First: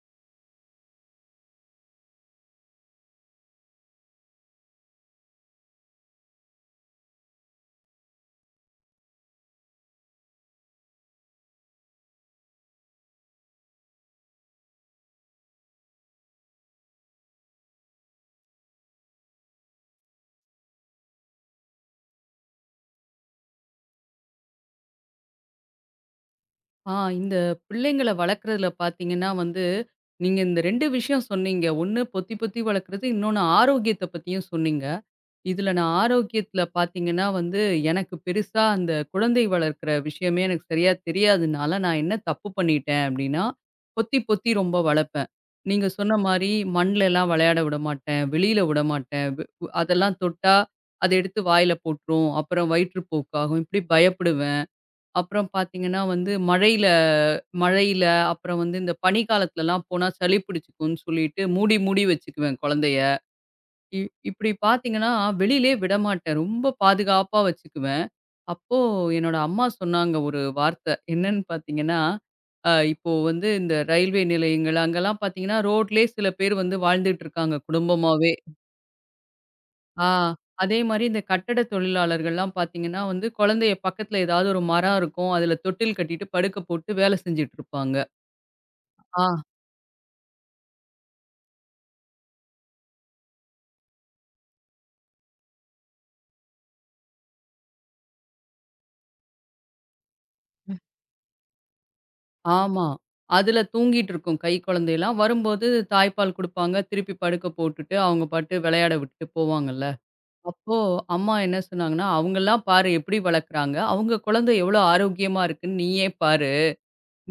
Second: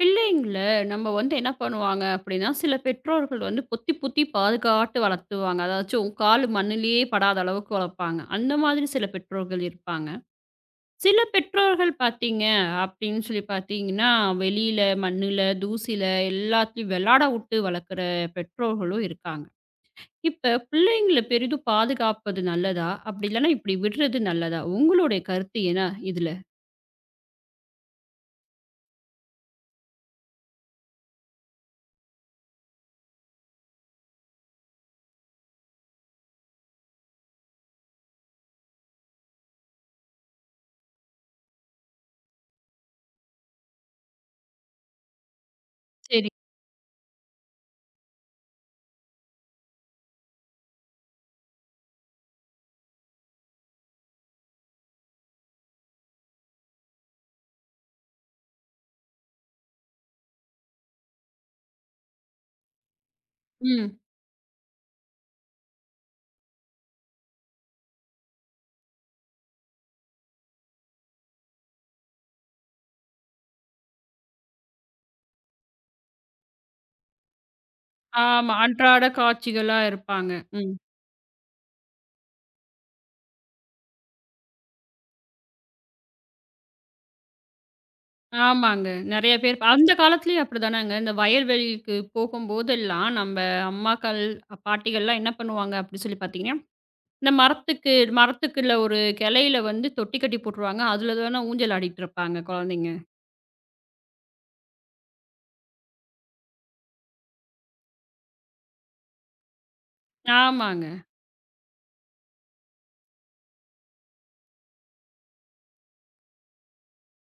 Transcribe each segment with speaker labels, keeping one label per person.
Speaker 1: பிள்ளைங்கள நம்ம வந்து என்ன பண்ணுவாங்க அப்படின்னா, சில பெற்றோர்கள் வந்து பொத்தி பொத்தி பாதுகாத்து வளர்த்துவாங்க. அதாச்சும் காலு மண்ணிலேயே படாத அளவுக்கு வளர்ப்பாங்க. அந்த மாதிரி சில பெற்றோர்கள் இருப்பாங்க. சில பெற்றோர்கள் பார்த்தீங்க அப்படின்னு சொல்லி பார்த்தீங்கன்னா, வெளியில மண்ணுல, தூசியில எல்லாத்துலயும் வெளாட விட்டு வளர்க்குற பெற்றோர்களும் இருக்காங்க. இப்ப பிள்ளைங்கள பெரிதும் பாதுகாப்பது நல்லதா? அப்படி இல்லன்னா இப்படி விடுறது நல்லதா? உங்களுடைய கருத்து என்ன இதுல?
Speaker 2: ஆ இந்த பிள்ளைங்கள வளர்க்குறதுல பார்த்தீங்கன்னா வந்து, நீங்க இந்த 2 விஷயம் சொன்னீங்க. ஒண்ணு பொத்தி பொத்தி வளர்க்குறது, இன்னொன்னு ஆரோக்கியத்த பத்தியும் சொன்னீங்க. இதுல நான் ஆரோக்கியத்துல பார்த்தீங்கன்னா வந்து, எனக்கு பெருசா அந்த குழந்தை வளர்க்குற விஷயமே எனக்கு சரியா தெரியாதனால, நான் என்ன தப்பு பண்ணிட்டேன் அப்டின்னா, பொத்தி பொத்தி ரொம்ப வளர்ப்பேன். நீங்க சொன்ன
Speaker 1: சரி.
Speaker 2: மாரி மண்லலாம் விளையாட விடமாட்டேன், வெளியில விடமாட்டேன். அதெல்லாம் தொட்டா, அத எடுத்து வாயில போட்டுரும். அப்புறம் வயிற்றுப்போக்காகும். இப்டி பயப்படுவேன். அப்புறம் பார்த்தீங்கன்னா வந்து மழையில மழையில, அப்புறம் வந்து இந்த பனிக்காலத்துலலாம் போனா சளி பிடிச்சுக்கும்ன்னு சொல்லிட்டு மூடி, மூடி வச்சுக்குவேன் குழந்தைய.
Speaker 1: ம்.
Speaker 2: இ இப்படி பார்த்தீங்கன்னா, வெளியிலயே விடமாட்டேன். ரொம்ப பாதுகாப்பா வச்சுக்குவேன். அப்போ என்னோட அம்மா சொன்னாங்க ஒரு வார்த்த. என்னன்னு பார்த்தீங்கன்னா, இப்போ வந்து இந்த ரயில்வே நிலையங்கள் அங்கலாம் பார்த்தீங்கன்னா, ரோட்லயே சில பேர் வந்து வாழ்ந்துட்டு இருக்காங்க குடும்பமாவே.
Speaker 1: ஆமா. அன்றாட காட்சிகளா
Speaker 2: ஆ.
Speaker 1: இருப்பாங்க. ம்.
Speaker 2: அதே மாரி இந்த கட்டட தொழிலாளர்கள்லாம் பார்த்தீங்கன்னா வந்து, குழந்தைய பக்கத்துல ஏதாவது ஒரு மரம் இருக்கும். அதுல தொட்டில் கட்டிட்டு படுக்க போட்டு வேலை செஞ்சுட்டு இருப்பாங்க.
Speaker 1: ஆமாங்க.
Speaker 2: ஆ,
Speaker 1: நெறைய பேர் இப்ப அந்த காலத்துலயும் அப்படிதானங்க. இந்த வயல்வெளிக்கு போகும்போதெல்லாம் நம்ம அம்மாக்கள், பாட்டிகள்லாம் என்ன பண்ணுவாங்க அப்படின்னு சொல்லி பார்த்தீங்கன்னா, இந்த மரத்துக்கு மரத்துக்குள்ள ஒரு கிளையில வந்து தொட்டி கட்டி போட்டுருவாங்க. அதுல தான ஊஞ்சல் ஆடிட்டு இருப்பாங்க
Speaker 2: ஆமா.
Speaker 1: குழந்தைங்க.
Speaker 2: அதுல தூங்கிட்டு இருக்கும் கை குழந்தைலாம். வரும்போது தாய்ப்பால் குடுப்பாங்க. திருப்பி படுக்க போட்டுட்டு, அவங்க பாட்டு விளையாட விட்டுட்டு போவாங்கல்ல. அப்போ
Speaker 1: ஆமாங்க.
Speaker 2: அம்மா என்ன சொன்னாங்கன்னா, "அவங்கலாம் பாரு எப்படி வளர்க்குறாங்க. அவங்க குழந்தை எவ்வளோ ஆரோக்கியமா இருக்குன்னு நீயே பாரு."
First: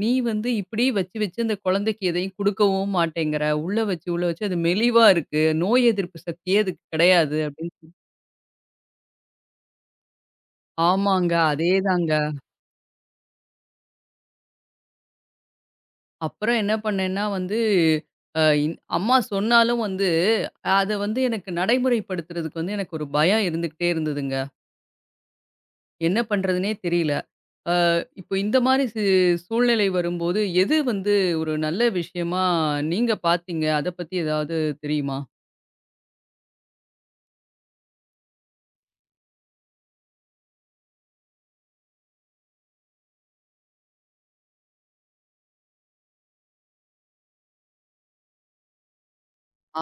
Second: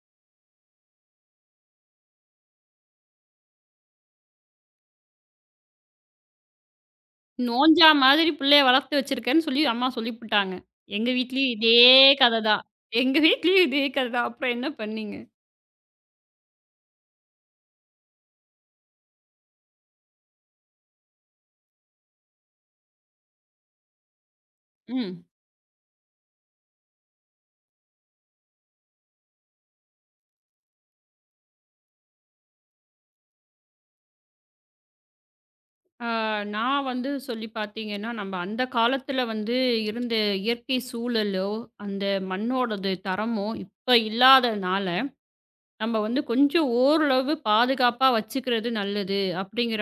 Speaker 2: நீ வந்து இப்படி வச்சு வச்சு அந்த குழந்தைக்கு எதையும் குடுக்கவும் மாட்டேங்கிற. உள்ள வச்சு, உள்ள வச்சு அது மெலிவா இருக்கு. நோய் எதிர்ப்பு சக்தியே அதுக்கு கிடையாது
Speaker 1: நோஞ்சா
Speaker 2: அப்படின்னு
Speaker 1: மாதிரி பிள்ளைய வளர்த்து வச்சிருக்கேன்னு சொல்லி அம்மா சொல்லிப்புட்டாங்க. எங்க
Speaker 2: ஆமாங்க.
Speaker 1: வீட்லயும் இதே
Speaker 2: அதேதாங்க.
Speaker 1: கத தான். எங்க வீட்லயும் இதே கத தான். அப்புறம் என்ன பண்ணீங்க?
Speaker 2: அப்புறம் என்ன பண்ணேன்னா வந்து, அ இன் அம்மா சொன்னாலும் வந்து, அத வந்து எனக்கு நடைமுறைப்படுத்துறதுக்கு வந்து எனக்கு ஒரு பயம் இருந்துகிட்டே இருந்ததுங்க.
Speaker 1: ம்.
Speaker 2: என்ன பண்றதுன்னே தெரியல. அ இப்போ இந்த மாரி சூழ்நிலை வரும்போது, எது வந்து ஒரு நல்ல விஷயமா நீங்க பார்த்தீங்க? அத பத்தி ஏதாவது தெரியுமா?
Speaker 1: ஆ, நான் வந்து சொல்லி பார்த்தீங்கன்னா, நம்ம அந்த காலத்துல வந்து இருந்த இயற்கை சூழலோ, அந்த மண்ணோடது தரமோ இப்ப இல்லாதனால, நம்ம வந்து கொஞ்சம் ஓரளவு பாதுகாப்பா வச்சுக்கிறது நல்லது.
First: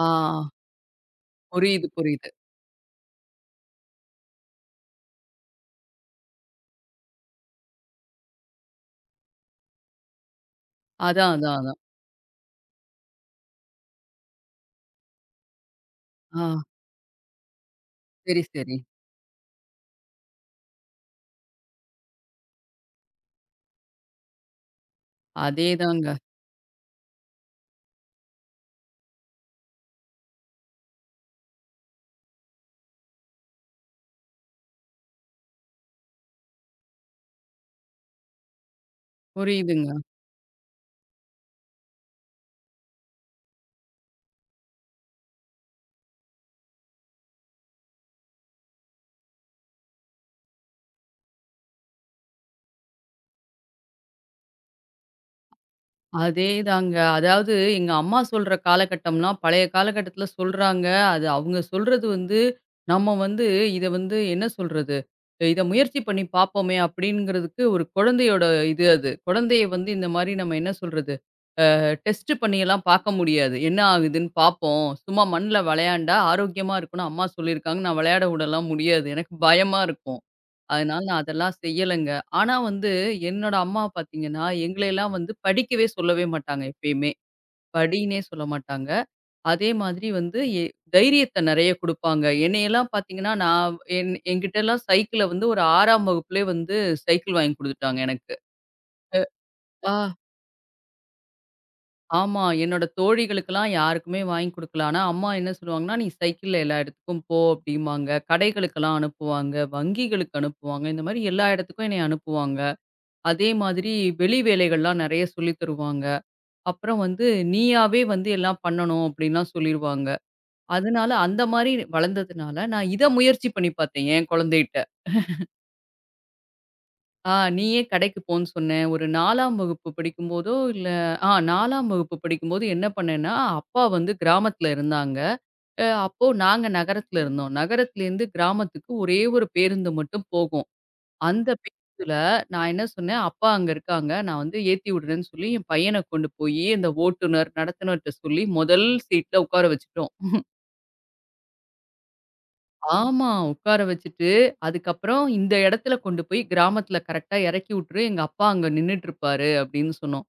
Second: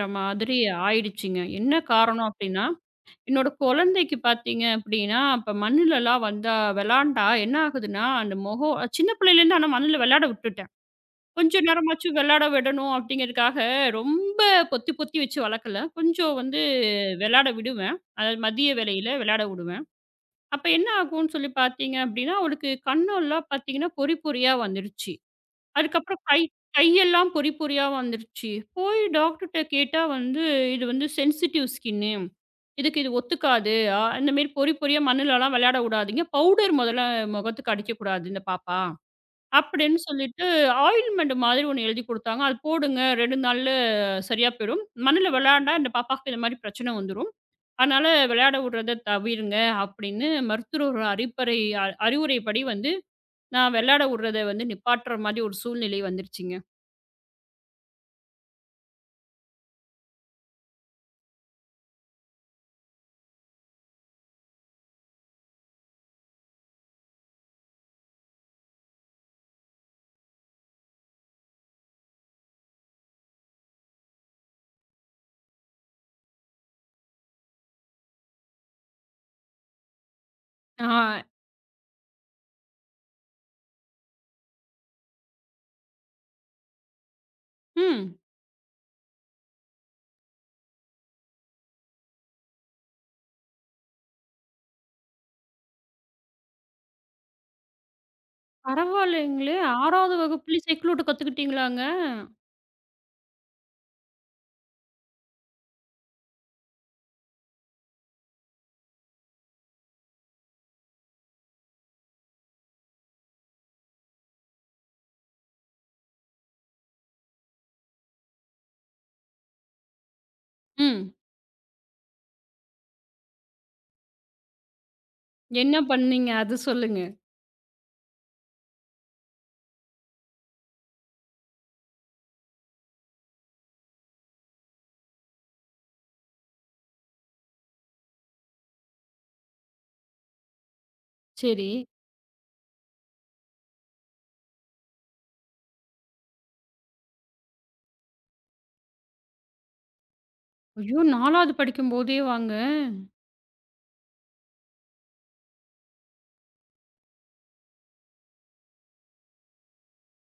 Speaker 2: ஆ.
Speaker 1: மாதிரி ஆயிடுச்சுங்க. என்ன
Speaker 2: புரியுது, புரியுது.
Speaker 1: காரணம் அப்படின்னா, என்னோட குழந்தைக்கு பார்த்தீங்க அப்படின்னா, இப்ப மண்ணுலலாம் வந்தா விளாண்டா என்ன ஆகுதுன்னா, அந்த முகம் சின்ன பிள்ளையிலேருந்து ஆனா மண்ணுல விளையாட விட்டுட்டேன்.
Speaker 2: அதான், அதான்,
Speaker 1: கொஞ்ச
Speaker 2: அதான்.
Speaker 1: நேரமாச்சும் விளையாட விடணும் அப்படிங்கிறதுக்காக, ரொம்ப பொத்தி பொத்தி வச்சு வளர்க்கல. கொஞ்சம்
Speaker 2: ஆ.
Speaker 1: வந்து விளையாட விடுவேன். அதாவது
Speaker 2: சரி,
Speaker 1: மதிய
Speaker 2: சரி.
Speaker 1: வேளையில விளையாட விடுவேன். அப்ப என்ன ஆகும்ன்னு சொல்லி பார்த்தீங்க அப்படின்னா, அவளுக்கு கண்ணெல்லாம் பார்த்தீங்கன்னா பொறி பொறியா வந்துருச்சு.
Speaker 2: அதேதாங்க.
Speaker 1: அதுக்கப்புறம் கையெல்லாம் பொறி பொறியா வந்துருச்சு. போய் டாக்டர்ட்ட கேட்டா வந்து, "இது வந்து சென்சிட்டிவ் ஸ்கின்னு. இதுக்கு இது ஒத்துக்காது. இந்த மாரி பொறி பொறியா மண்ணுலலாம் விளையாட விடாதீங்க. பவுடர் முதல்ல முகத்துக்கு அடிக்கக்கூடாது இந்த பாப்பா."
Speaker 2: புரியுதுங்க.
Speaker 1: அப்படின்னு சொல்லிட்டு ஆயில்மெண்ட் மாதிரி ஒண்ணு எழுதி குடுத்தாங்க. "அது போடுங்க 2 நாள்ல சரியா போயிடும். மண்ணுல விளையாண்டா இந்த பாப்பாக்கு இந்த மாரி பிரச்சனை வந்துரும். அதனால விளையாட விடுறத தவிருங்க" அப்படின்னு மருத்துவர் அறிப்பறை அ அறிவுரைப்படி வந்து நான் விளையாட விடுறத வந்து நிப்பாட்டுற மாதிரி ஒரு சூழ்நிலை வந்துருச்சுங்க.
Speaker 2: அதேதாங்க. அதாவது எங்க அம்மா சொல்ற காலகட்டம்லாம் பழைய காலகட்டத்தில சொல்றாங்க. அது அவங்க சொல்றது வந்து, நம்ம வந்து இத வந்து என்ன சொல்றது? இத முயற்சி பண்ணி பார்ப்போமே அப்படிங்கிறதுக்கு ஒரு குழந்தையோட இது அது. குழந்தைய வந்து இந்த மாரி நம்ம என்ன சொல்றது? டெஸ்ட் பண்ணியெல்லாம் பார்க்க முடியாது. என்ன ஆகுதுன்னு பார்ப்போம். சும்மா மண்ல விளையாண்டா ஆரோக்கியமா இருக்கும்னு அம்மா சொல்லியிருக்காங்க. நான் விளையாட விடலாம் முடியாது. எனக்கு பயமா இருக்கும். அதனால நான்
Speaker 1: ஆ.
Speaker 2: அதெல்லாம் செய்யலைங்க. ஆனா வந்து என்னோட அம்மா பார்த்தீங்கன்னா, எங்களையெல்லாம் வந்து படிக்கவே சொல்லவே மாட்டாங்க எப்பயுமே.
Speaker 1: ம்.
Speaker 2: படின்னே சொல்ல மாட்டாங்க. அதே மாதிரி வந்து தைரியத்த நெறைய குடுப்பாங்க. என்னையெல்லாம் பார்த்தீங்கன்னா, நான் என்கிட்டலாம் சைக்கிள வந்து ஒரு 6ஆம் வகுப்புலயே வந்து சைக்கிள் வாங்கி குடுத்துட்டாங்க எனக்கு.
Speaker 1: பரவாயில்லைங்களே!
Speaker 2: ஆ.
Speaker 1: 6வது வகுப்புல சைக்கிள் ஓட்ட கத்துக்கிட்டீங்களாங்க?
Speaker 2: ஆமா. என்னோட தோழிகளுக்கெல்லாம் யாருக்குமே வாங்கி குடுக்கல. ஆனா அம்மா என்ன சொல்லுவாங்கன்னா, "நீ சைக்கிள்ல எல்லா இடத்துக்கும் போ" அப்படிம்பாங்க. கடைகளுக்கெல்லாம் அனுப்புவாங்க, வங்கிகளுக்கு அனுப்புவாங்க. இந்த மாரி எல்லா இடத்துக்கும் என்னைய அனுப்புவாங்க. அதே மாதிரி வெளி வேலைகள்லாம் நெறைய சொல்லி தருவாங்க. அப்புறம் வந்து நீயாவே வந்து எல்லாம் பண்ணணும் அப்படின்லாம் சொல்லிருவாங்க. அதனால
Speaker 1: ம்.
Speaker 2: அந்த மாரி வளர்ந்ததுனால நான் இத முயற்சி பண்ணி பார்த்தேன் என் குழந்தைட்ட.
Speaker 1: என்ன பண்ணீங்க? அது சொல்லுங்க.
Speaker 2: நீயே கடைக்கு போன்னு சொன்னேன். ஒரு 4ஆம் வகுப்பு படிக்கும்போதோ இல்ல 4ஆம் வகுப்பு படிக்கும்போது என்ன பண்ணேன்னா, அப்பா வந்து கிராமத்துல இருந்தாங்க. அப்போ நாங்க நகரத்துல இருந்தோம். நகரத்துலேருந்து கிராமத்துக்கு ஒரே ஒரு பேருந்து மட்டும் போகும். அந்த
Speaker 1: சரி.
Speaker 2: பேச்சுல நான் என்ன சொன்னேன், "அப்பா அங்க இருக்காங்க. நான் வந்து ஏத்தி விடுறேன்னு" சொல்லி, என் பையன கொண்டு போயி அந்த ஓட்டுநர், நடத்துனர்ட்ட சொல்லி முதல் சீட்ல உட்கார வச்சுட்டோம்.
Speaker 1: ஐயோ! 4வது படிக்கும்போதேவாங்க!
Speaker 2: ஆமா. உட்கார வச்சுட்டு, அதுக்கப்புறம் "இந்த இடத்துல கொண்டு போய் கிராமத்துல கரெக்ட்டா இறக்கி விட்டுரு. எங்க அப்பா அங்க நின்னுட்டுருப்பாரு" அப்படின்னு சொன்னோம்.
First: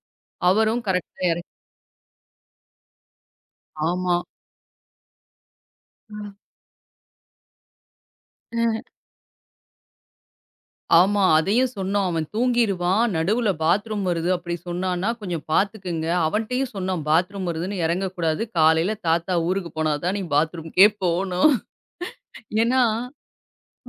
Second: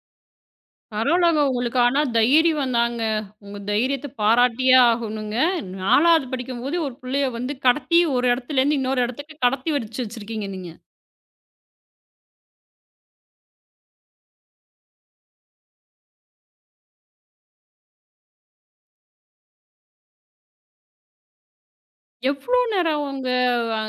Speaker 2: அவரும் கரெக்ட்டா
Speaker 1: பரவால்லங்க.
Speaker 2: இறக்கி
Speaker 1: உங்களுக்கு ஆனா தைரியம் வந்தாங்க. உங்க தைரியத்த
Speaker 2: ஆமா.
Speaker 1: பாராட்டியே ஆகணுங்க. 4வது படிக்கும்போது ஒரு புள்ளைய வந்து கடத்தி ஒரு இடத்துலேருந்து
Speaker 2: அ.
Speaker 1: இன்னொரு இடத்துக்கு கடத்தி வச்சு வச்சிருக்கீங்க நீங்க.
Speaker 2: ஆமா. அதையும் சொன்னோம். "அவன் தூங்கிருவான். நடுவுல பாத்ரூம் வருது அப்படி சொன்னான்னா, கொஞ்சம் பார்த்துக்குங்க." அவன்ட்டயும் சொன்னோம், "பாத்ரூம் வருதுன்னு இறங்கக்கூடாது. காலையில தாத்தா ஊருக்கு போனா தான் நீ பாத்ரூம்க்கே போணும்."
Speaker 1: எவ்ளோ
Speaker 2: ஏன்னா,
Speaker 1: நேரம் உங்க அ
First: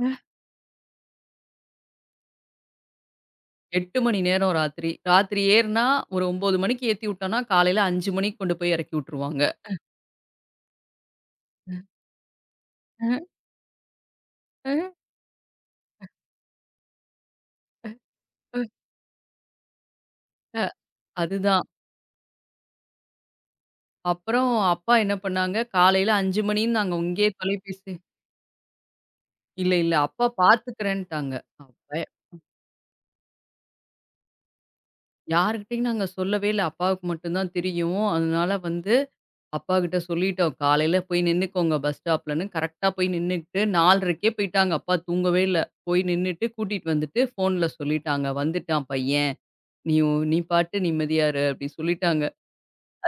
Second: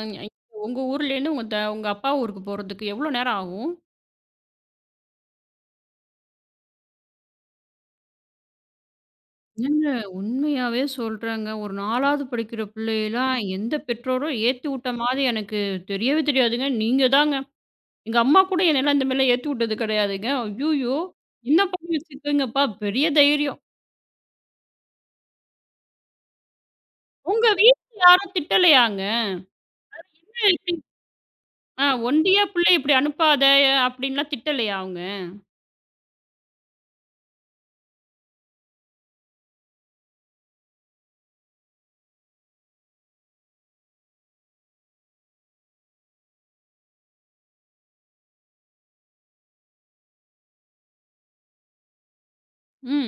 Speaker 1: உங்க ஊர்லேருந்து உங்க அப்பா ஊருக்கு போறதுக்கு எவ்ளோ நேரம் ஆகும்?
Speaker 2: 8 மணி நேரம் ராத்திரி. ராத்திரி ஏறுனா ஒரு 9 மணிக்கு ஏத்தி விட்டோம்னா, காலையில 5 மணிக்கு கொண்டு போய் இறக்கி விட்டுருவாங்க.
Speaker 1: ஏங்க உண்மையாவே சொல்றேங்க. ஒரு 4வது படிக்கிற
Speaker 2: அஹ்,
Speaker 1: பிள்ளையெல்லாம் எந்த பெற்றோரும் ஏத்தி
Speaker 2: அஹ்,
Speaker 1: விட்ட மாரி எனக்கு தெரியவே தெரியாதுங்க. நீங்க தாங்க. எங்க அம்மா கூட
Speaker 2: அஹ்.
Speaker 1: என்னையெல்லாம் இந்த மாரிலாம் ஏத்தி விட்டது கிடையாதுங்க.
Speaker 2: அ
Speaker 1: ஐய்யயோ! என்ன
Speaker 2: அதுதான்.
Speaker 1: பண்ணி வச்சிருக்கீங்கப்பா பெரிய தைரியம்.
Speaker 2: அப்புறம் அப்பா என்ன பண்ணாங்க, காலையில 5 மணின்னு நாங்க இங்கேயே
Speaker 1: உங்க
Speaker 2: தொலைபேசி
Speaker 1: வீட்ல யாரும் திட்டலையாங்க?
Speaker 2: இல்ல, இல்ல அப்பா
Speaker 1: இப்டி
Speaker 2: பார்த்துக்கிறேன்ட்டாங்க. அப்ப
Speaker 1: ஒண்டியா புள்ளைய இப்டி அனுப்பாத அப்டின்லாம் திட்டலையா அவங்க?
Speaker 2: யார்கிட்டயும் நாங்க சொல்லவே இல்ல. அப்பாவுக்கு மட்டும் தான் தெரியும். அதனால வந்து அப்பாகிட்ட சொல்லிட்டோம். காலையில போய் நின்னுக்கோங்க பஸ் ஸ்டாப்லன்னு. கரெக்ட்டா போய் நின்னுட்டு 4:30க்கே போயிட்டாங்க. அப்பா தூங்கவே இல்ல. போய் நின்னுட்டு கூட்டிட்டு வந்துட்டு ஃபோன்ல சொல்லிட்டாங்க, "வந்துட்டான் பையன்." நீ பாட்டு நிம்மதியா இரு அப்படி சொல்லிட்டாங்க.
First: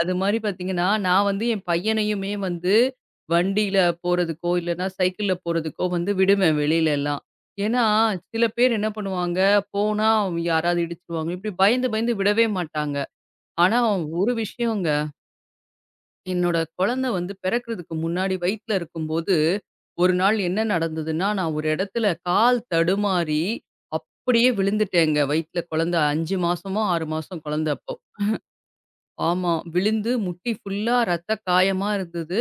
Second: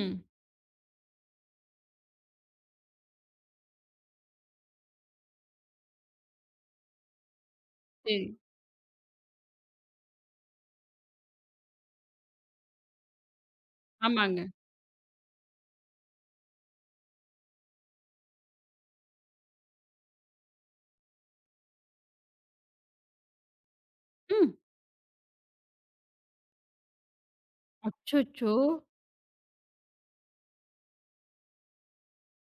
Speaker 2: அது மாரி பார்த்தீங்கன்னா, நான் வந்து என் பையனையுமே வந்து வண்டியில போறதுக்கோ, இல்லன்னா சைக்கிள்ல போறதுக்கோ வந்து விடுவேன் வெளியில எல்லாம். ஏன்னா,
Speaker 1: சரி.
Speaker 2: சில பேர் என்ன பண்ணுவாங்க, போனா அவங்க யாராவது இடிச்சுருவாங்க. இப்படி பயந்து பயந்து விடவே மாட்டாங்க. ஆனா ஒரு
Speaker 1: ஆமாங்க.
Speaker 2: விஷயங்க, என்னோட குழந்தை வந்து பிறக்கறதுக்கு முன்னாடி வயித்துல இருக்கும்போது, ஒரு நாள் என்ன நடந்ததுன்னா, நான் ஒரு இடத்துல கால் தடுமாறி அப்படியே
Speaker 1: ம்.
Speaker 2: விழுந்துட்டேங்க. வயித்துல குழந்தை 5 மாசமோ, 6 மாசம் குழந்தை அப்போ.
Speaker 1: அச்சச்சோ!
Speaker 2: ஆமா. விழுந்து முட்டி ஃபுல்லா ரத்த காயமா இருந்தது.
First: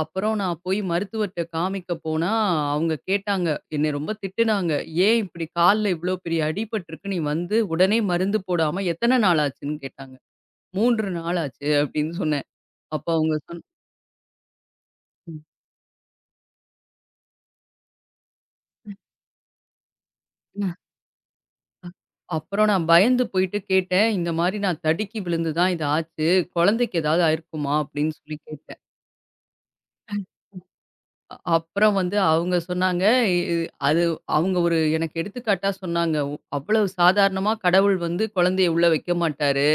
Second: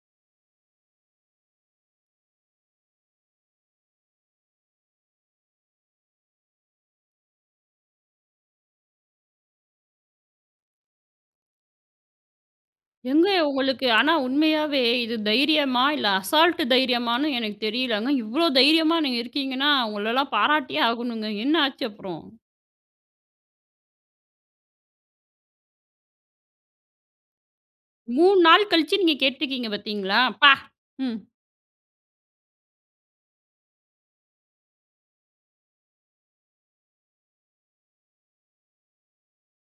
Speaker 2: அப்புறம் நான் போய் மருத்துவர்ட்ட காமிக்க போனா, அவங்க கேட்டாங்க. என்னை ரொம்ப திட்டுனாங்க. "ஏன் இப்படி கால்ல இவ்ளோ பெரிய அடிபட்டுருக்கு. நீ வந்து உடனே மருந்து போடாம எத்தன நாள் ஆச்சுன்னு?" கேட்டாங்க. "3 நாள் ஆச்சு" அப்படின்னு சொன்னேன். அப்ப
Speaker 1: ஏங்க
Speaker 2: அவங்க
Speaker 1: உங்களுக்கு ஆனா உண்மையாவே இது தைரியமா? இல்ல அசால்ட் தைரியமான்னு எனக்கு தெரியலங்க. இவ்ளோ தைரியமா நீங்க இருக்கீங்கன்னா, உங்களலாம்
Speaker 2: ம்.
Speaker 1: பாராட்டியே ஆகணுங்க. என்ன ஆச்சு அப்புறம்?
Speaker 2: அப்புறம் நான் பயந்து போயிட்டு கேட்டேன். "இந்த மாரி நான் தடுக்கி விழுந்து தான் இது ஆச்சு. குழந்தைக்கு ஏதாவது ஆயிருக்குமா?" அப்படின்னு சொல்லி
Speaker 1: 3 நாள்
Speaker 2: கேட்டேன்.
Speaker 1: கழிச்சு நீங்க கேட்டுருக்கீங்க பாத்தீங்களா? அப்பா! ம்,
Speaker 2: அப்புறம் வந்து அவங்க சொன்னாங்க, இ அது அவங்க ஒரு எனக்கு எடுத்துக்காட்டா சொன்னாங்க. "ஒ அவ்வளவு சாதாரணமா கடவுள் வந்து குழந்தைய உள்ள வைக்க மாட்டாரு.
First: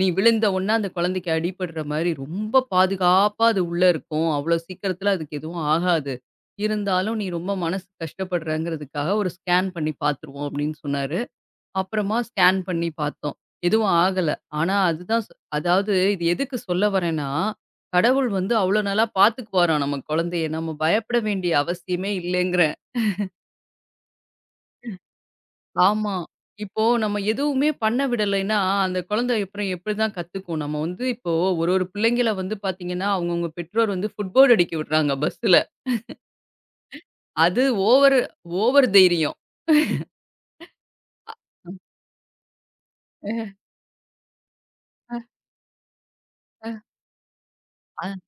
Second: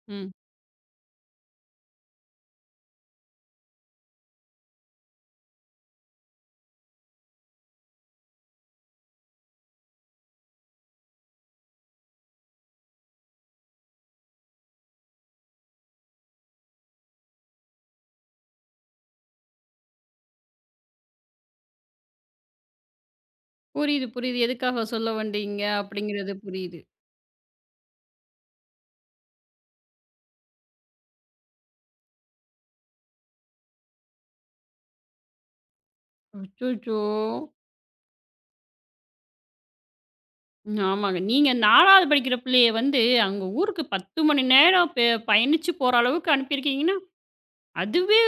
Speaker 2: நீ
Speaker 1: ம்.
Speaker 2: விழுந்த உடனே அந்த குழந்தைக்கு அடிபடுற மாரி ரொம்ப பாதுகாப்பா அது உள்ள இருக்கும். அவ்வளோ சீக்கிரத்தில அதுக்கு எதுவும் ஆகாது. இருந்தாலும் நீ ரொம்ப மனசு கஷ்டப்படுறங்கிறதுக்காக ஒரு ஸ்கேன் பண்ணி பார்த்துருவோம்" அப்படின்னு சொன்னாரு. அப்புறமா ஸ்கேன் பண்ணி பார்த்தோம். எதுவும் ஆகல. ஆனா அதுதான் அதாவது இது எதுக்கு சொல்ல வரேன்னா, கடவுள் வந்து அவ்ளோ நல்லா பார்த்துக்குவாராம் நம்ம குழந்தைய. நம்ம பயப்பட வேண்டிய அவசியமே இல்லைங்கிறேன்.
Speaker 1: புரியுது, புரியுது. எதுக்காக சொல்ல வந்தீங்க?
Speaker 2: ஆமா.
Speaker 1: அப்டிங்கிறது புரியுது.
Speaker 2: இப்போ நம்ம எதுவுமே பண்ண விடலைன்னா, அந்த குழந்தை அப்புறம் எப்படிதான் கத்துக்கும்? நம்ம வந்து இப்போ ஒரு ஒரு பிள்ளைங்கள வந்து பார்த்தீங்கன்னா, அவங்கவங்க பெற்றோர் வந்து ஃபுட்போர்ட் அடிக்க விடுறாங்க பஸ்ஸுல.
Speaker 1: அச்சச்சோ!
Speaker 2: அது ஓவர் ஓவர் தைரியம்.
Speaker 1: ம். ஆமாங்க. நீங்க 4வது படிக்கிற பிள்ளைய வந்து, அங்க
Speaker 2: அஹ,
Speaker 1: ஊருக்கு 10 மணி நேரம்
Speaker 2: அஹ,
Speaker 1: பயணிச்சு போற அளவுக்கு அனுப்பியிருக்கீங்கன்னா,
Speaker 2: அ
Speaker 1: அதுவே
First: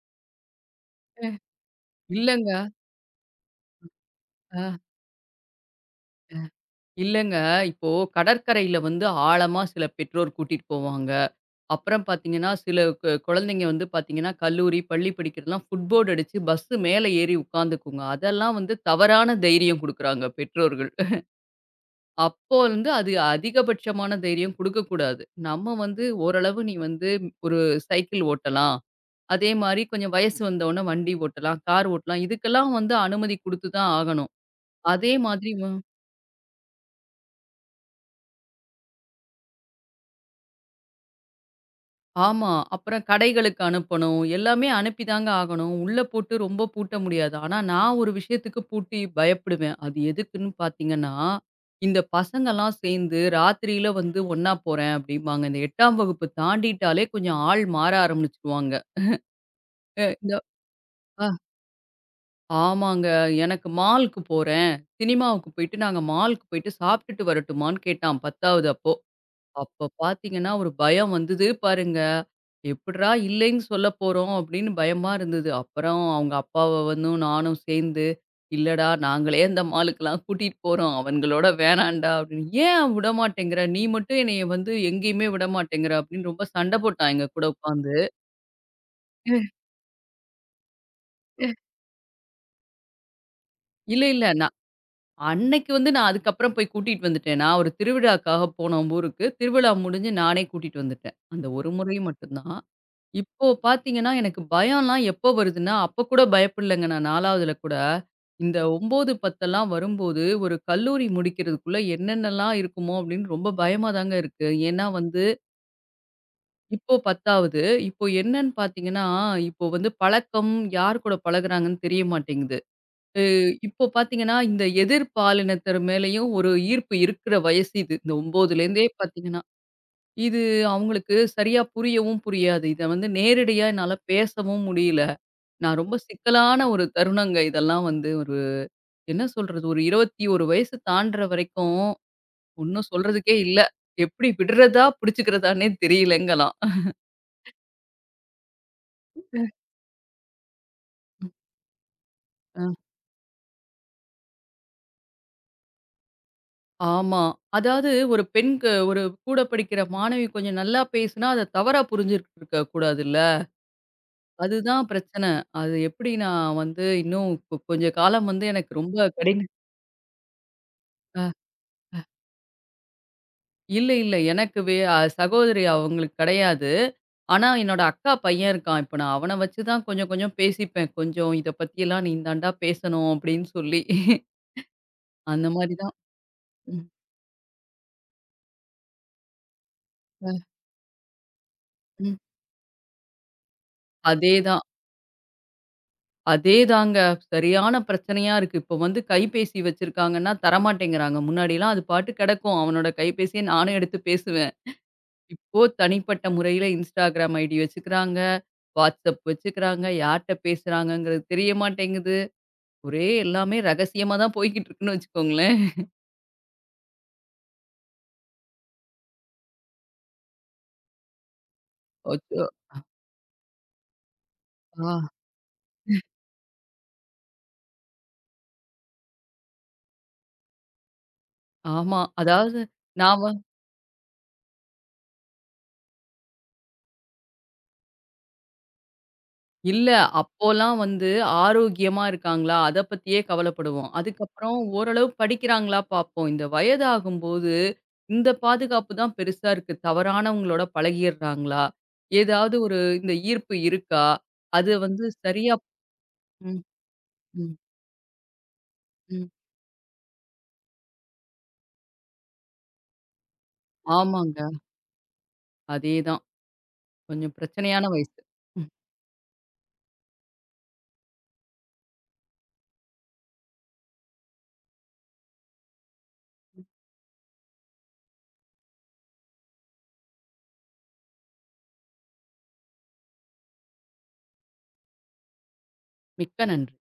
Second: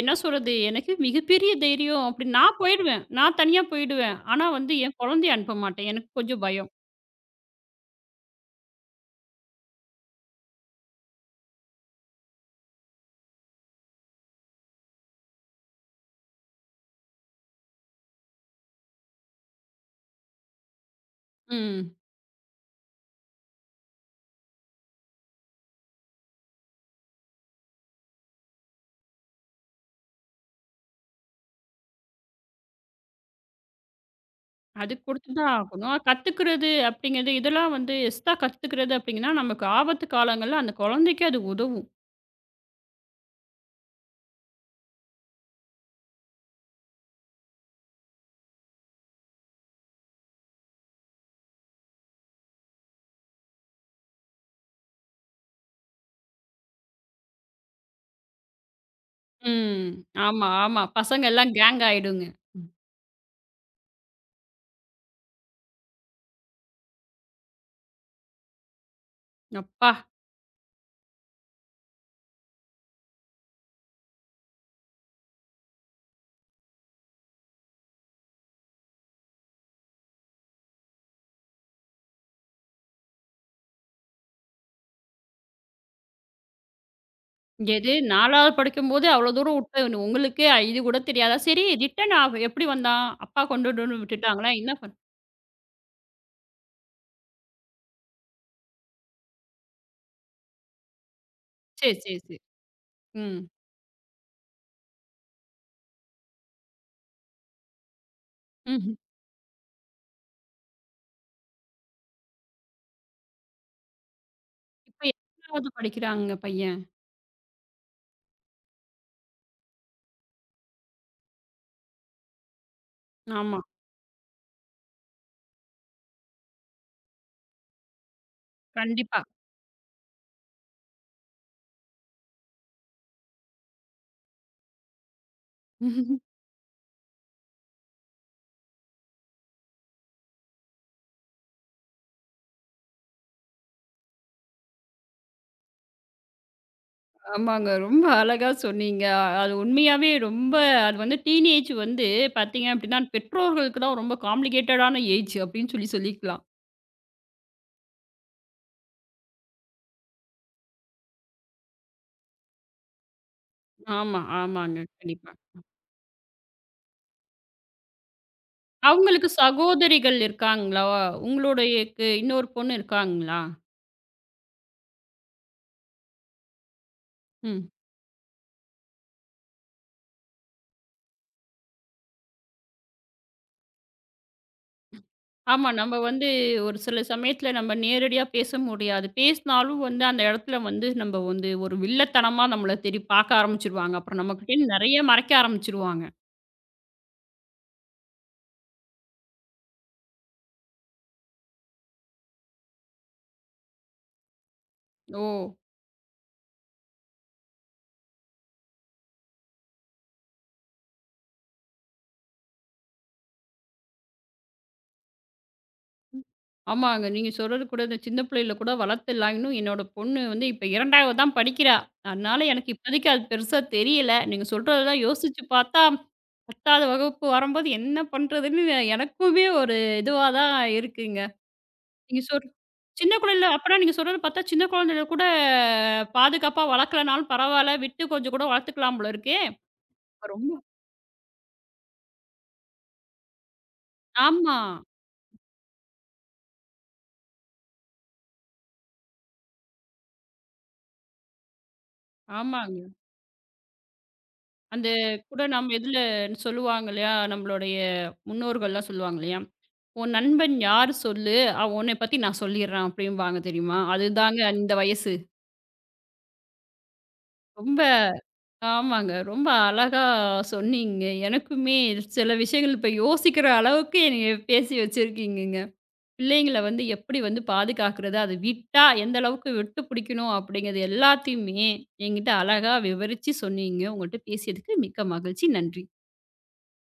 Speaker 1: என்ன சொல்றது? எனக்கு
Speaker 2: அஹ்.
Speaker 1: மிகப்பெரிய தைரியம். அப்படி
Speaker 2: இல்லங்க.
Speaker 1: நான் போயிடுவேன். நான் தனியா போயிடுவேன். ஆனா வந்து என் குழந்தைய அனுப்ப மாட்டேன். எனக்கு கொஞ்சம் பயம்.
Speaker 2: இல்லங்க. இப்போ கடற்கரையில வந்து ஆழமா சில பெற்றோர் கூட்டிட்டு போவாங்க. அப்புறம் பார்த்தீங்கன்னா, சில குழந்தைங்க வந்து பார்த்தீங்கன்னா, கல்லூரி, பள்ளி படிக்கிறதெல்லாம் ஃபுட் போர்ட் அடிச்சு பஸ் மேல ஏறி உட்காந்துக்குங்க. அதெல்லாம் வந்து தவறான தைரியம் குடுக்குறாங்க பெற்றோர்கள்.
Speaker 1: ம்.
Speaker 2: அப்போ வந்து அது அதிகபட்சமான தைரியம் குடுக்கக்கூடாது. நம்ம வந்து ஓரளவு நீ வந்து ஒரு சைக்கிள் ஓட்டலாம். அதே மாரி கொஞ்சம் வயசு வந்தவுனே வண்டி ஓட்டலாம், கார் ஓட்டலாம். இதுக்கெல்லாம் வந்து அனுமதி குடுத்து தான் ஆகணும்.
Speaker 1: அது
Speaker 2: அதே
Speaker 1: குடுத்து
Speaker 2: மாதிரி
Speaker 1: தான் ஆகணும். கத்துக்கிறது அப்படிங்கிறது, இதெல்லாம் வந்து எக்ஸ்ட்ரா கத்துக்கிறது அப்படிங்கன்னா, நமக்கு ஆபத்து காலங்கள்ல அந்த குழந்தைக்கு அது உதவும்.
Speaker 2: ஆமா. அப்புறம் கடைகளுக்கு அனுப்பணும். எல்லாமே அனுப்பி தாங்க ஆகணும். உள்ள போட்டு ரொம்ப பூட்ட முடியாது. ஆனா, நான் ஒரு விஷயத்துக்கு பூட்டி பயப்படுவேன். அது எதுக்குன்னு பார்த்தீங்கன்னா, இந்த பசங்கலாம் சேர்ந்து ராத்திரியில வந்து ஒண்ணா போறேன் அப்படிம்பாங்க. இந்த 8ஆம் வகுப்பு தாண்டிட்டாலே கொஞ்சம் ஆள் மாற ஆரம்பிச்சுருவாங்க.
Speaker 1: ம்.
Speaker 2: அ இந்த
Speaker 1: ஆமா, ஆமா. பசங்க
Speaker 2: அ
Speaker 1: எல்லாம் கேங் ஆயிடுங்க. ம்.
Speaker 2: ஆமாங்க. எனக்கு மால்க்கு போறேன். சினிமாவுக்கு போயிட்டு நாங்க மால்க்கு போயிட்டு சாப்பிட்டுட்டு வரட்டுமான்னு கேட்டான் 10ஆவது அப்போ. அப்ப
Speaker 1: அப்பா!
Speaker 2: பாத்தீங்கன்னா, ஒரு பயம் வந்தது பாருங்க. எப்புட்றா இல்லைன்னு சொல்ல போறோம் அப்படின்னு பயமா இருந்தது. அப்புறம் அவங்க அப்பாவ வந்தும் நானும் சேர்ந்து, இல்லடா நாங்களே அந்த மாலுக்குலாம் கூட்டிட்டு போறோம். அவன்களோட வேணான்டா அப்படின்னு. ஏன் விடமாட்டேங்கிற? நீ மட்டும் என்னைய வந்து எங்கேயுமே விடமாட்டேங்கிற அப்படின்னு ரொம்ப சண்டை போட்டான் எங்க கூட
Speaker 1: எது
Speaker 2: உட்காந்து.
Speaker 1: 4வது படிக்கும்போது அவ்வளோ தூரம் விட்டு உங்களுக்கே இது கூட தெரியாதா? சரி ரிட்டர்ன் ஆ எப்படி வந்தான்? அப்பா கொண்டுட்டுன்னு
Speaker 2: இல்ல, இல்ல.
Speaker 1: விட்டுட்டாங்களா? என்ன பண்
Speaker 2: அன்னைக்கு வந்து நான் அதுக்கப்புறம் போய் கூட்டிட்டு வந்துட்டேன். நான் ஒரு திருவிழாக்காக போனோம் ஊருக்கு. திருவிழா முடிஞ்சு நானே கூட்டிட்டு வந்துட்டேன். அந்த ஒரு
Speaker 1: சரி,
Speaker 2: முறை
Speaker 1: சரி,
Speaker 2: மட்டும்
Speaker 1: சரி.
Speaker 2: தான்.
Speaker 1: ம்.
Speaker 2: இப்போ பார்த்தீங்கன்னா, எனக்கு பயம்லாம் எப்போ வருதுன்னா, அப்ப கூட பயப்படலங்க நான் 4வதுல கூட. இந்த
Speaker 1: ம்ஹ்ம்.
Speaker 2: 9, 10லாம் வரும்போது, ஒரு கல்லூரி முடிக்கிறதுக்குள்ள என்னென்னலாம் இருக்குமோ அப்படின்னு ரொம்ப பயமா தாங்க இருக்கு. ஏன்னா
Speaker 1: இப்ப
Speaker 2: வந்து
Speaker 1: 8வது படிக்கிறாங்க பையன்.
Speaker 2: இப்போ 10வது. இப்போ என்னன்னு பார்த்தீங்கன்னா, இப்போ வந்து பழக்கம் யார் கூட பழகுறாங்கன்னு தெரிய மாட்டேங்குது.
Speaker 1: ஆமா.
Speaker 2: இப்போ பார்த்தீங்கன்னா, இந்த எதிர் பாலினத்தர் மேலேயும் ஒரு ஈர்ப்பு இருக்கிற வயசு இது. இந்த 9லேருந்தே
Speaker 1: கண்டிப்பா.
Speaker 2: பார்த்தீங்கன்னா, இது அவங்களுக்கு சரியா புரியவும் புரியாது. இத வந்து நேரடியா என்னால பேசவும் முடியல. நான் ரொம்ப சிக்கலான ஒரு தருணங்க இதெல்லாம் வந்து ஒரு என்ன சொல்றது? ஒரு 21 வயசு தாண்டுற வரைக்கும் ஒண்ணும் சொல்றதுக்கே இல்ல. எப்படி விடுறதா, பிடிச்சுக்கிறதான்னே தெரியலங்கலாம்.
Speaker 1: ஆமாங்க. ரொம்ப அழகா சொன்னீங்க.
Speaker 2: ம்.
Speaker 1: அது உண்மையாவே ரொம்ப அது வந்து டீனேஜ் வந்து
Speaker 2: அ
Speaker 1: பார்த்தீங்க அப்படின்னா, பெற்றோர்களுக்கு தான் ரொம்ப காம்ப்ளிகேட்டடான ஏஜ் அப்படின்னு சொல்லி சொல்லிக்கலாம்.
Speaker 2: ஆமா. அதாவது ஒரு பெண்க்கு ஒரு கூட படிக்கிற மாணவி கொஞ்சம் நல்லா பேசுனா, அத தவறா புரிஞ்சிருக்க கூடாதுல்ல.
Speaker 1: ஆமா, ஆமாங்க.
Speaker 2: அதுதான் பிரச்சனை.
Speaker 1: கண்டிப்பா.
Speaker 2: அது எப்படி நான் வந்து இன்னும் கொஞ்ச காலம் வந்து எனக்கு ரொம்ப
Speaker 1: அவங்களுக்கு
Speaker 2: கடின
Speaker 1: சகோதரிகள் இருக்காங்களா? உங்களுடையக்கு இன்னொரு பொண்ணு இருக்காங்களா?
Speaker 2: இல்ல, இல்ல. எனக்கு வே அ சகோதரி அவங்களுக்கு கிடையாது. ஆனா,
Speaker 1: ம்.
Speaker 2: என்னோட அக்கா பையன் இருக்கான். இப்ப நான் அவன வச்சு தான் கொஞ்சம் கொஞ்சம் பேசிப்பேன். கொஞ்சம் இத பத்தியெல்லாம் நீ தான்டா பேசணும் அப்படின்னு சொல்லி. அந்த
Speaker 1: ஆமா.
Speaker 2: மாரி தான்.
Speaker 1: நம்ம வந்து ஒரு
Speaker 2: ம்.
Speaker 1: சில சமயத்துல நம்ம நேரடியா பேச முடியாது. பேசினாலும் வந்து அந்த
Speaker 2: ம்.
Speaker 1: இடத்துல வந்து நம்ம வந்து ஒரு
Speaker 2: ம்.
Speaker 1: வில்லத்தனமா நம்மள தேடி பாக்க ஆரம்பிச்சுருவாங்க. அப்புறம்
Speaker 2: அதேதான்.
Speaker 1: நம்மகிட்டேருந்து நெறைய மறைக்க ஆரம்பிச்சுருவாங்க.
Speaker 2: அதேதாங்க. சரியான பிரச்சனையா இருக்கு. இப்போ வந்து கைபேசி வச்சிருக்காங்கன்னா தரமாட்டேங்கிறாங்க. முன்னாடிலாம் அது பாட்டு கிடக்கும். அவனோட கைபேசிய நானும் எடுத்து பேசுவேன்.
Speaker 1: ஓ!
Speaker 2: இப்போ தனிப்பட்ட முறையில Instagram ஐடி வச்சுக்கிறாங்க. WhatsApp வச்சுக்கிறாங்க. யார்ட்ட பேசுறாங்கங்கிறது தெரிய மாட்டேங்குது. ஒரே எல்லாமே ரகசியமா தான் போய்க்கிட்டு இருக்குன்னு வச்சுக்கோங்களேன்.
Speaker 1: ஆமாங்க. நீங்க சொல்றது கூட இந்த சின்ன பிள்ளையில கூட வளர்த்துடலாம். இன்னும் என்னோட பொண்ணு வந்து இப்ப 2வது தான் படிக்கிறா. அதனால
Speaker 2: அச்சோ!
Speaker 1: எனக்கு இப்போதைக்கு அது பெருசா தெரியல. நீங்க
Speaker 2: ஆ.
Speaker 1: சொல்றதெல்லாம் யோசிச்சு பார்த்தா 10வது வகுப்பு வரும்போது என்ன பண்றதுன்னு எனக்குமே ஒரு இதுவா தான் இருக்குங்க.
Speaker 2: ஆமா.
Speaker 1: நீங்க சொல்
Speaker 2: அதாவது
Speaker 1: சின்ன
Speaker 2: நான் வ
Speaker 1: குழந்தையில அப்பன்னா நீங்க சொல்றத பார்த்தா சின்ன குழந்தையில கூட பாதுகாப்பா வளர்க்கலனாலும் பரவால்ல. விட்டு கொஞ்சம் கூட வளர்த்துக்கலாம் போல இருக்கே!
Speaker 2: இல்ல
Speaker 1: ரொம்ப
Speaker 2: அப்போலாம் வந்து ஆரோக்கியமா இருக்காங்களா? அத பத்தியே கவலைப்படுவோம். அதுக்கப்புறம்
Speaker 1: ஆமா.
Speaker 2: ஓரளவு படிக்கிறாங்களா பார்ப்போம். இந்த வயதாகும்போது, இந்த பாதுகாப்பு தான் பெருசா இருக்கு. தவறானவங்களோட பழகிர்றாங்களா? ஏதாவது ஒரு
Speaker 1: ஆமாங்க.
Speaker 2: இந்த ஈர்ப்பு இருக்கா? அது
Speaker 1: அந்த
Speaker 2: வந்து
Speaker 1: கூட
Speaker 2: சரியா
Speaker 1: நம்ம இதுல
Speaker 2: ம்,
Speaker 1: சொல்லுவாங்க இல்லையா?
Speaker 2: ம்,
Speaker 1: நம்மளுடைய முன்னோர்கள்லாம் சொல்லுவாங்க
Speaker 2: ம்.
Speaker 1: இல்லையா? "உன் நண்பன் யாரு சொல்லு, அவன் உன்னை பத்தி நான் சொல்லிர்றான்" அப்படிம்பாங்க தெரியுமா? அதுதாங்க
Speaker 2: ஆமாங்க.
Speaker 1: இந்த வயசு.
Speaker 2: அதேதான். கொஞ்சம்
Speaker 1: ரொம்ப
Speaker 2: பிரச்சனையான வயசு. ம்.
Speaker 1: ஆமாங்க. ரொம்ப அழகா சொன்னீங்க. எனக்குமே சில விஷயங்கள் இப்ப யோசிக்கிற அளவுக்கு என்னைய பேசி வச்சிருக்கீங்கங்க. பிள்ளைங்கள வந்து எப்படி வந்து பாதுகாக்கிறது, அது விட்டா எந்த அளவுக்கு விட்டு பிடிக்கணும் அப்படிங்கிறது எல்லாத்தையுமே என்கிட்ட அழகா விவரிச்சு சொன்னீங்க. உங்கள்ட்ட பேசியதுக்கு மிக்க மகிழ்ச்சி. நன்றி.
Speaker 2: மிக்க நன்றி.